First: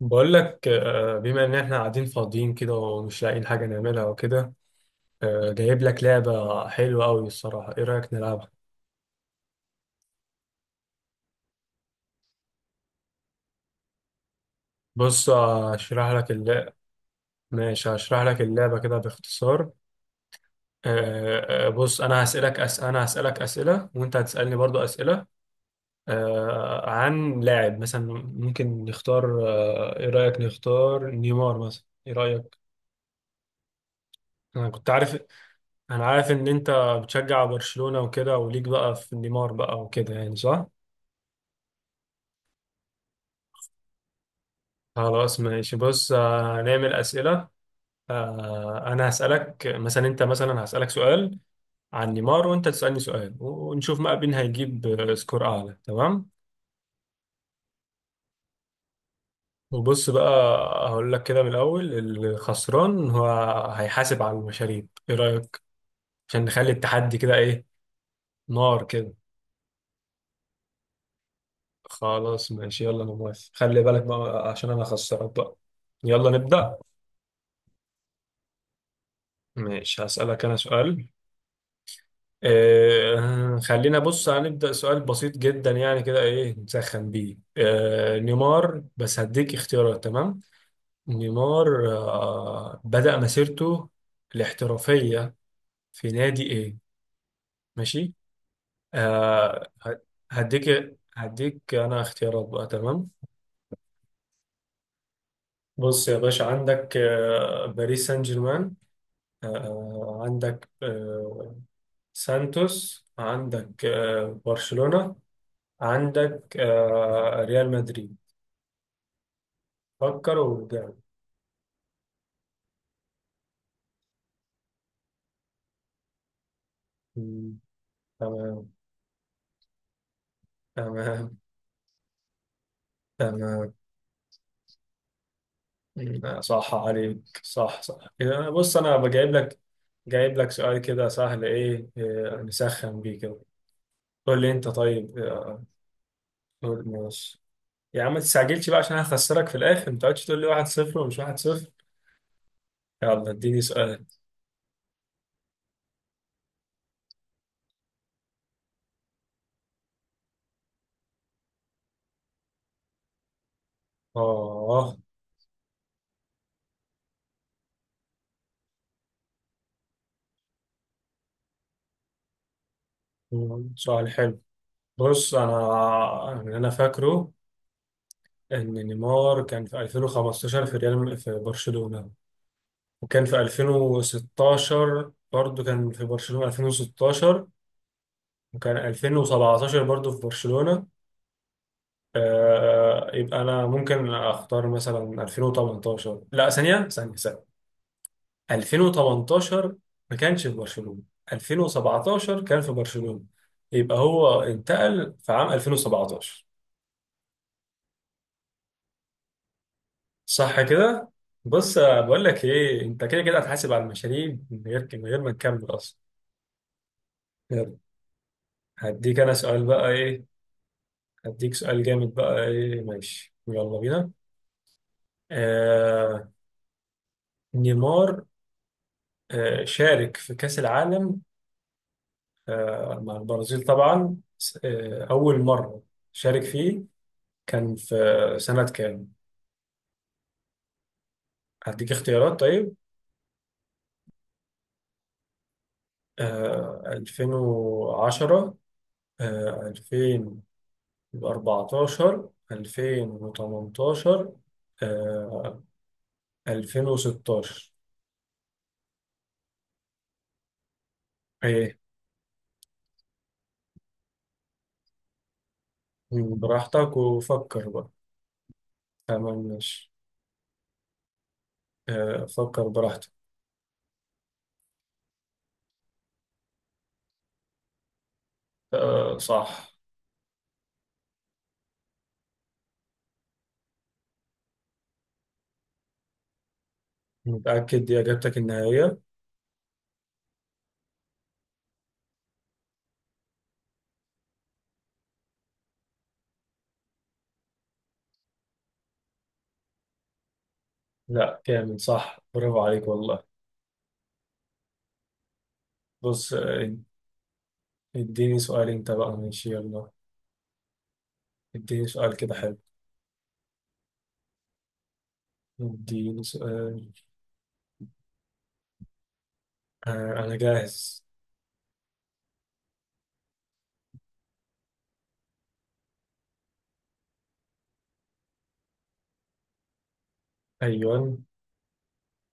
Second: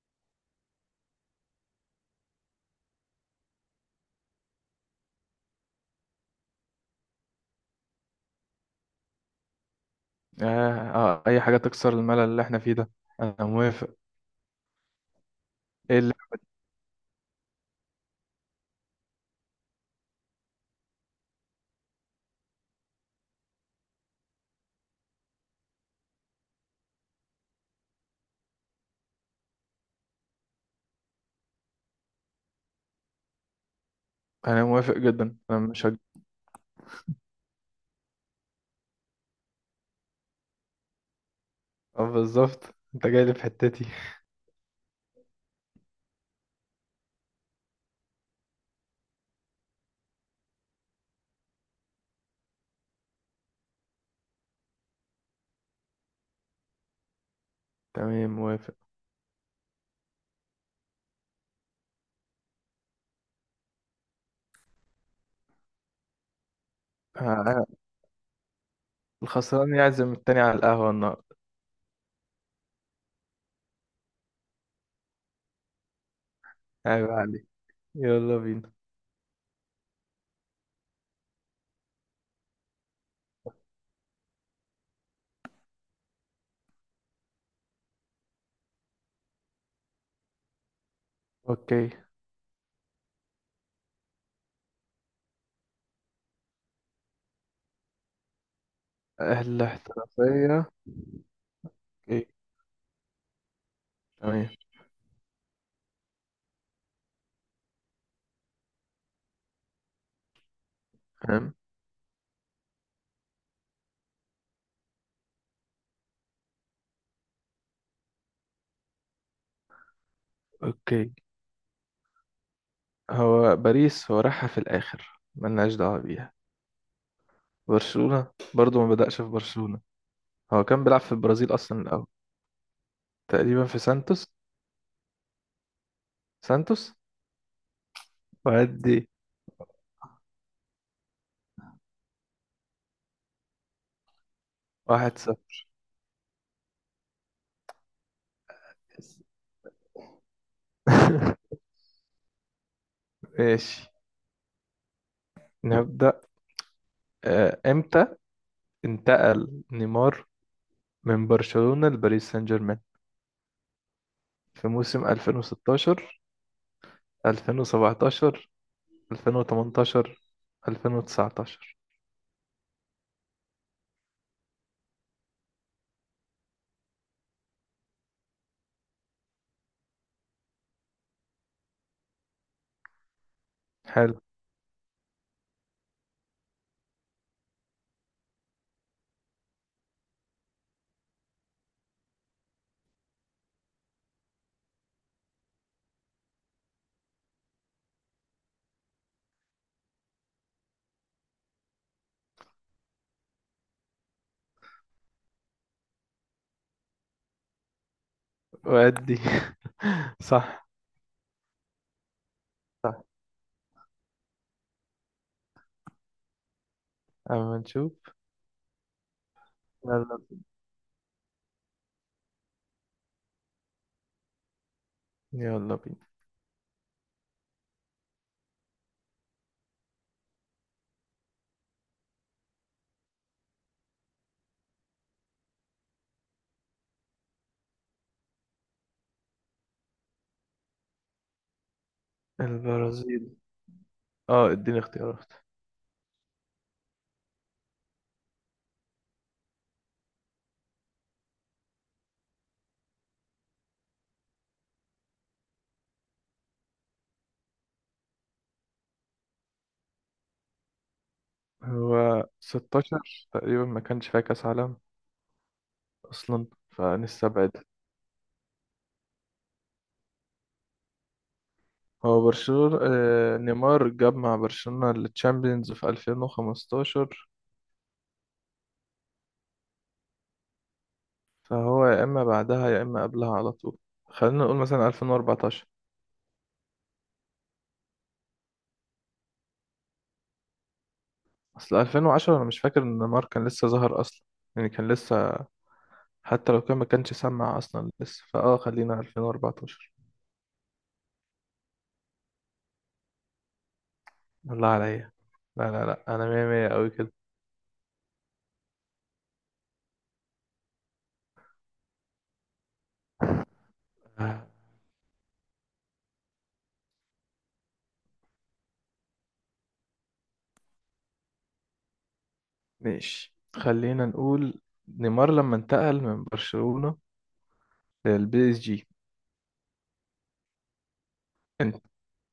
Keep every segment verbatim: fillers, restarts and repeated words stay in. بقول لك، آه، بما ان احنا قاعدين فاضيين كده ومش لاقيين حاجه نعملها وكده. آه، جايب لك لعبه حلوه قوي الصراحه، ايه رايك نلعبها؟ آه. آه، أي حاجة تكسر الملل اللي احنا فيه ده. أنا موافق. بص، إيه هشرح اللي لك اللعبه. ماشي، هشرح لك اللعبه كده باختصار. آه، آه، آه، بص، انا هسالك أس... انا هسالك اسئله، وانت هتسالني برضو اسئله، آه، عن لاعب مثلا. ممكن نختار، آه، ايه رايك نختار نيمار مثلا؟ ايه رايك؟ أنا انا كنت موافق عارف جدا. أنا مش هج... انا عارف ان انت بتشجع برشلونه وكده، وليك بقى في نيمار بقى وكده يعني، صح؟ آه، بالظبط. أنت جاي لي في حتتي. خلاص ماشي. بص، آه، نعمل أسئلة. آه، أنا هسألك مثلا، أنت مثلا هسألك سؤال عن نيمار، وأنت تسألني سؤال، ونشوف بقى مين هيجيب آه، سكور أعلى، تمام. تمام، موافق. وبص بقى، هقول لك كده من الأول: الخسران هو هيحاسب على المشاريب، إيه رأيك؟ عشان نخلي التحدي آه، كده، إيه، آه، نار كده. الخسران يعزم التاني على القهوة النهاردة. خلاص ماشي، يلا أنا موافق. خلي بالك بقى عشان أنا خسران بقى. يلا نبدأ. عيب عليك. يلا بينا. ماشي، هسألك أنا سؤال. آه خلينا، بص، هنبدأ سؤال بسيط جدا يعني كده، ايه، نسخن بيه آه نيمار، بس هديك اختيارات، تمام. نيمار أوكي. آه بدأ مسيرته الاحترافية في نادي ايه؟ ماشي. أهل آه ه- الاحترافية. هديك هديك انا أوكي. اختيارات بقى، تمام. تمام. بص يا باشا، عندك آه باريس سان جيرمان، آه عندك تمام. آه سانتوس، عندك آه برشلونة، عندك آه ريال مدريد. فكر وارجع. أوكي. هو باريس، هو راحها في الآخر ملناش دعوة بيها. مم. برشلونة تمام. برضو ما بدأش في برشلونة. هو كان بيلعب في تمام. البرازيل أصلا الأول. تقريبا تمام. في سانتوس. مم. آه، صح سانتوس. عليك، صح صح يعني. بص، انا وهدي. بجايب لك، جايب لك سؤال كده سهل، ايه، آه، نسخن بيه كده. قول لي انت طيب، واحد صفر. آه، قول ماشي. يا عم، ما تستعجلش بقى عشان هخسرك في الاخر. ما تقعدش تقول لي واحد صفر ومش واحد صفر. يلا اديني ماشي، سؤال. نبدأ. آه، امتى انتقل نيمار من برشلونة لباريس سان جيرمان؟ في اه. موسم ألفين وستاشر، ألفين وسبعتاشر، ألفين وتمنتاشر، ألفين وتسعتاشر؟ مم، سؤال حلو. بص، انا اللي انا فاكره ان نيمار كان في ألفين وخمسة عشر في ريال في برشلونة، وكان في حلو. ألفين وستاشر برضو، كان في برشلونة ألفين وستاشر، وكان ألفين وسبعة عشر برضو في برشلونة. آه يبقى أنا ممكن أختار مثلا ألفين وثمانية عشر. لا، ثانية ثانية ثانية. ألفين وتمنتاشر ما كانش في برشلونة، ألفين وسبعتاشر كان في برشلونة، يبقى هو انتقل في عام ألفين وسبعتاشر. وأدي. صح صح. كده؟ بص، آه، بقول لك ايه، انت كده كده هتحاسب على المشاريب من غير من غير ما نكمل اصلا. اما يلا. نشوف. هديك انا سؤال بقى، يلا. ايه، هديك سؤال جامد بقى، ايه، ماشي، يلا بينا. يلا بينا. آه نيمار آه شارك في كأس العالم آه مع البرازيل طبعا، س- آه أول مرة شارك فيه كان في سنة كام؟ هديك اختيارات، طيب. البرازيل. اه، اديني اختيارات. آه ألفين وعشرة، آه ألفين واربعتاشر، ألفين وتمنتاشر، آه ألفين وستاشر. ايه، هو ستة عشر تقريبا ما كانش فيها كأس عالم اصلا، براحتك فنستبعد. وفكر بقى. تمام ماشي. هو آه، فكر برشلونة، براحتك. آه، نيمار جاب مع برشلونة التشامبيونز في ألفين وخمستاشر، آه، صح. فهو يا إما بعدها يا إما قبلها على طول. خلينا نقول مثلا ألفين وأربعتاشر. متأكد دي إجابتك النهائية؟ أصل ألفين وعشرة أنا مش فاكر إن نيمار كان لسه ظهر أصلا، يعني كان لسه، حتى لو كان ما كانش سمع أصلا لسه، فأه خلينا ألفين وأربعة عشر. لا كامل صح، برافو عليك والله. الله عليا. لا، لا، لا، أنا بص، مية مية آه، أوي كده. اديني سؤال أنت بقى، ماشي يلا. اديني سؤال كده حلو. آه، اديني سؤال، آه، أنا جاهز. ماشي، خلينا نقول نيمار لما انتقل من برشلونة للبي اس جي، أيوه.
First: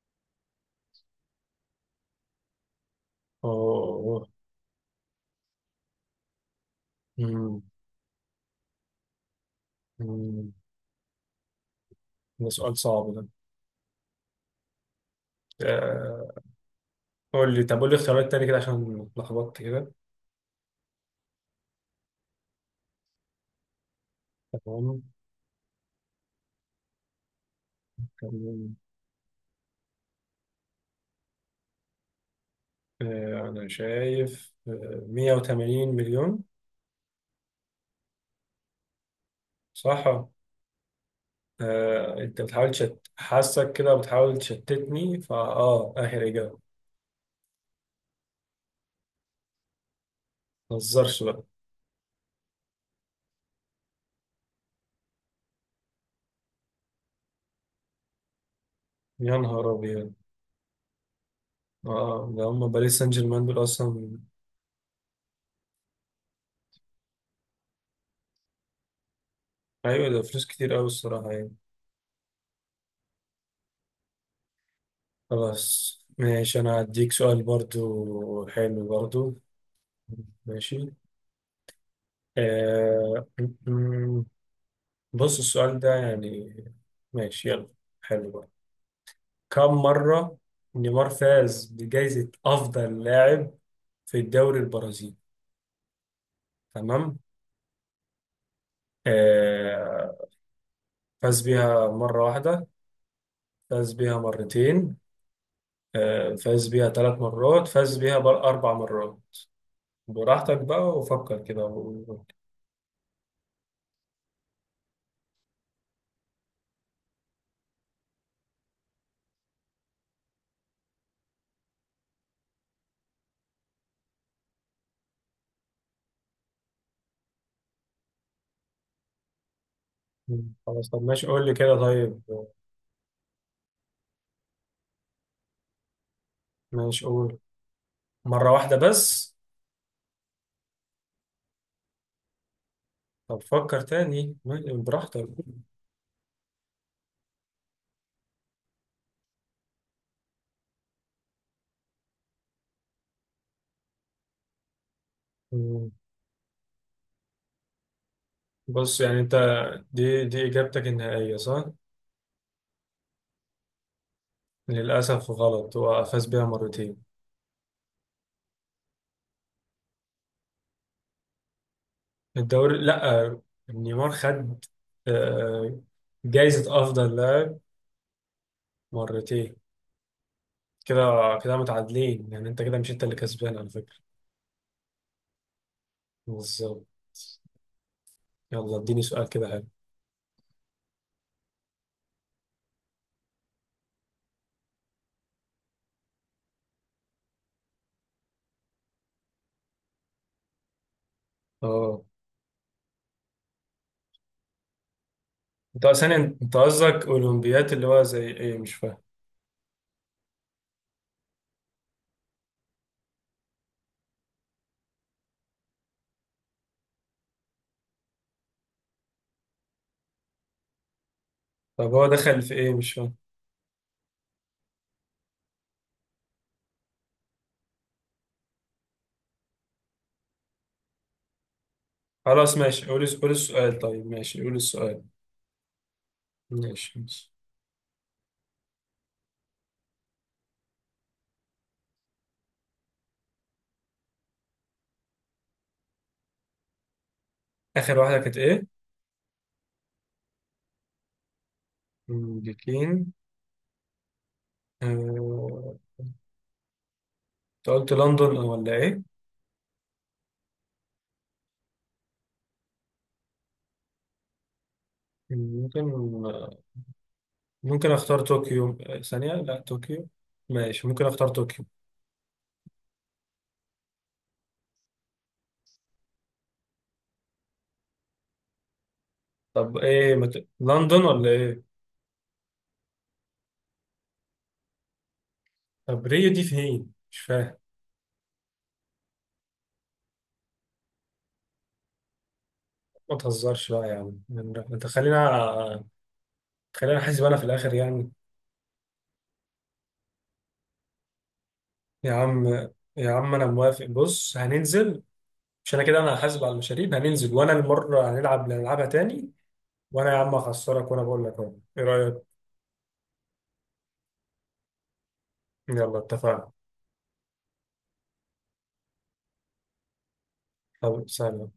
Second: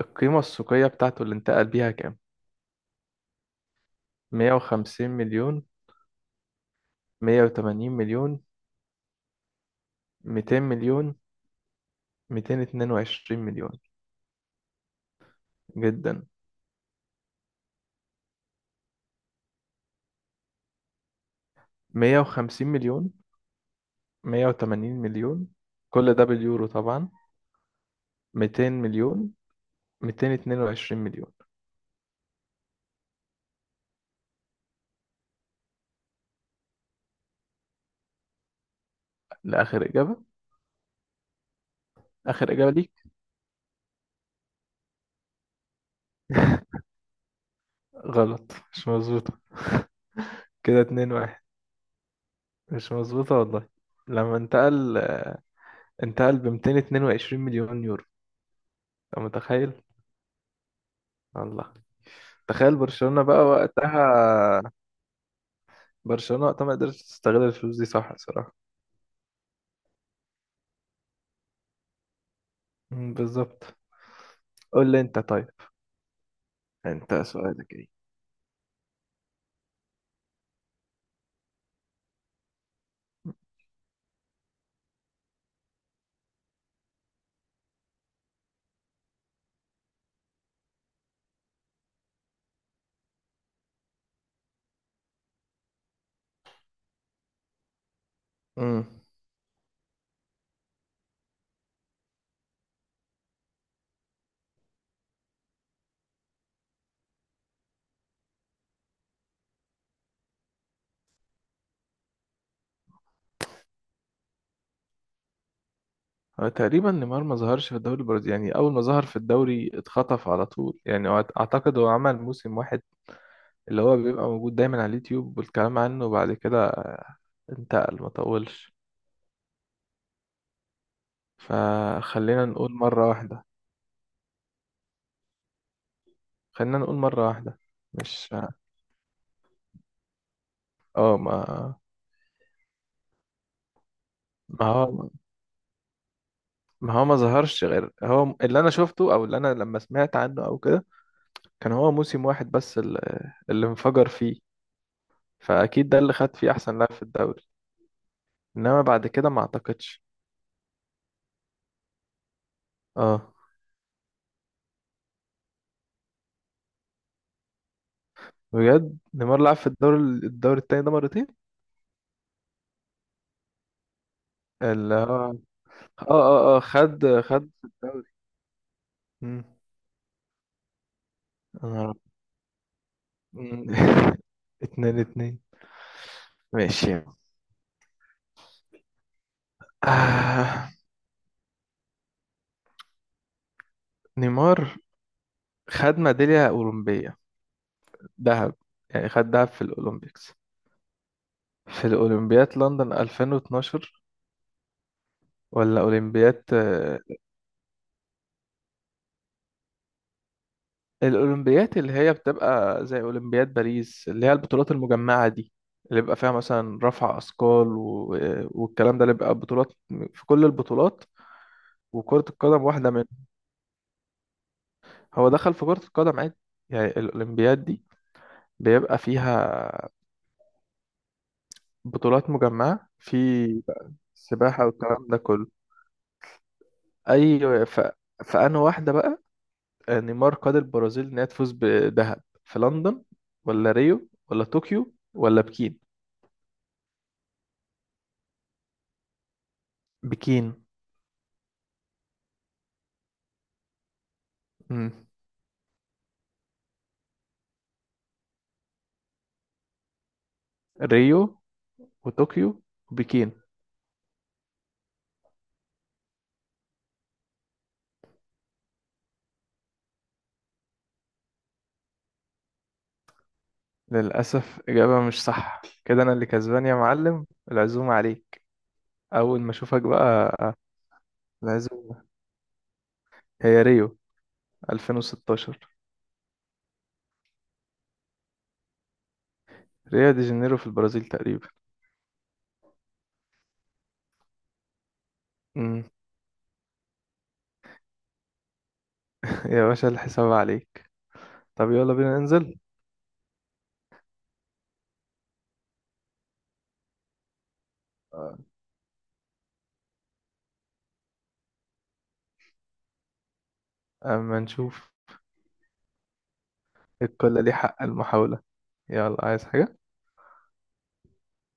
القيمة السوقية بتاعته اللي انتقل بيها كام؟ أوه. مية وخمسين مليون؟ مية مم، وتمانين مليون مم. ميتين مليون؟ ده ميتين سؤال اتنين صعب ده. وعشرين مليون جدا. آه، قول لي، طب قول لي اختيارات تاني كده عشان اتلخبطت كده. مية وخمسين مليون، مية وتمانين تمام. مليون، كل ده باليورو طبعا، ميتين تمام. مليون ميتين اتنين وعشرين مليون. آه، أنا شايف آه، مية وتمانين مليون. لآخر إجابة. صح؟ آه، انت آخر بتحاول إجابة ليك. تشت حاسك كده، بتحاول تشتتني. فا، اه اخر اجابه. غلط، مش مظبوطة. ما كده اتنين تهزرش بقى. واحد مش مظبوطة والله. لما انتقل، انتقل بميتين اتنين وعشرين مليون يورو. أنت يا نهار متخيل؟ ابيض. الله. اه آه، ده هم تخيل باريس سان برشلونة بقى جيرمان دول وقتها. اصلا. برشلونة وقتها ما قدرتش تستغل الفلوس دي، صح الصراحة. ايوه، ده فلوس كتير قوي الصراحه يعني. مم، بالظبط. قول لي انت طيب. خلاص ماشي، انا هديك انت سؤال سؤالك ايه؟ برضو حلو برضو. ماشي. آه م- م- بص، السؤال ده يعني، ماشي يلا، حلو بقى. كم مره نيمار فاز بجائزه افضل لاعب في الدوري البرازيلي؟ تمام. امم. آه، فاز بيها مرة واحدة، فاز بيها مرتين، آه، فاز بيها ثلاث مرات، فاز بيها بر- أربع مرات. براحتك بقى وفكر كده و- هو تقريبا نيمار ما ظهرش في الدوري البرازيلي، يعني اول ما ظهر في الدوري اتخطف على طول، يعني هو اعتقد هو عمل موسم واحد اللي هو بيبقى موجود دايما على اليوتيوب والكلام عنه، وبعد كده انتقل. ما طولش. خلاص. طب ماشي، قول لي كده، طيب فخلينا نقول مرة واحدة. خلينا نقول ماشي، مرة قول. واحدة. مش مرة واحدة بس؟ اه ما طب فكر تاني، ما ماشي، هو براحتك. ما هو ما ظهرش غير هو اللي انا شفته او اللي انا لما سمعت عنه او كده. كان هو موسم واحد بس، ال- اللي انفجر فيه، فأكيد مم. ده اللي خد فيه أحسن لاعب في الدوري. إنما بص بعد يعني كده انت، ما أعتقدش. دي دي إجابتك النهائية، صح؟ اه، للأسف غلط، هو فاز بيها مرتين. بجد نيمار لعب في الدوري الدوري التاني ده مرتين؟ الدوري، لأ، نيمار خد اللي هو اه آه، اه اه جايزة أفضل خد خد لاعب في الدوري. مم. مرتين. كده كده أنا عارف. متعادلين يعني، انت كده مش انت اللي كسبان مم. على فكرة. اتنين اتنين. بالظبط. ماشي. يلا اديني سؤال كده حلو. آه. نيمار خد ميدالية أولمبية ذهب، يعني خد دهب في الأولمبيكس، في اه، الأولمبياد لندن ألفين واتناشر ولا انت ثانية، أولمبياد. انت قصدك اولمبيات اللي هو زي ايه، مش فاهم. الأولمبيات اللي هي بتبقى زي أولمبياد باريس، اللي هي البطولات المجمعة دي، اللي بيبقى فيها مثلا رفع أثقال و... والكلام ده، اللي بيبقى بطولات في كل البطولات، طب هو وكرة دخل في القدم ايه، واحدة مش منهم. فاهم. هو دخل في كرة القدم عادي. يعني الأولمبياد دي بيبقى فيها بطولات خلاص ماشي، مجمعة قول في قول السؤال، طيب ماشي، قول سباحة السؤال، والكلام ده كله. ماشي ماشي. أي، ف... فأنا واحدة بقى. نيمار قاد البرازيل إنها تفوز بذهب في لندن ولا ريو ولا طوكيو ولا بكين؟ اخر واحدة كانت ايه؟ بكين. امريكين؟ مم. آه، انت قلت لندن أو ولا ايه؟ ريو وطوكيو وبكين. ممكن ممكن اختار طوكيو، آه، ثانية، لا طوكيو، ماشي، ممكن اختار طوكيو. للأسف إجابة مش صح، كده أنا اللي كسبان يا معلم. العزومة عليك أول ما طب أشوفك ايه، بقى. مت... لندن ولا ايه؟ العزومة. هي ريو ألفين وستاشر. طب ريو دي فين؟ مش فاهم. ريو دي جانيرو في البرازيل تقريبا. ما تهزرش بقى يا عم. انت خلينا مم. خلينا احاسب انا في الاخر يعني. يا باشا الحساب عليك. طب يلا يا بينا عم، ننزل. يا عم، انا موافق، بص هننزل. مش انا كده، انا هحاسب على المشاريب، هننزل وانا المره هنلعب اللي هنلعبها تاني. وانا يا عم هخسرك وانا بقول لك اهو، ايه رايك؟ أما نشوف. يلا اتفقنا. الكل ليه حق المحاولة. يلا، عايز حاجة؟ طب سلام.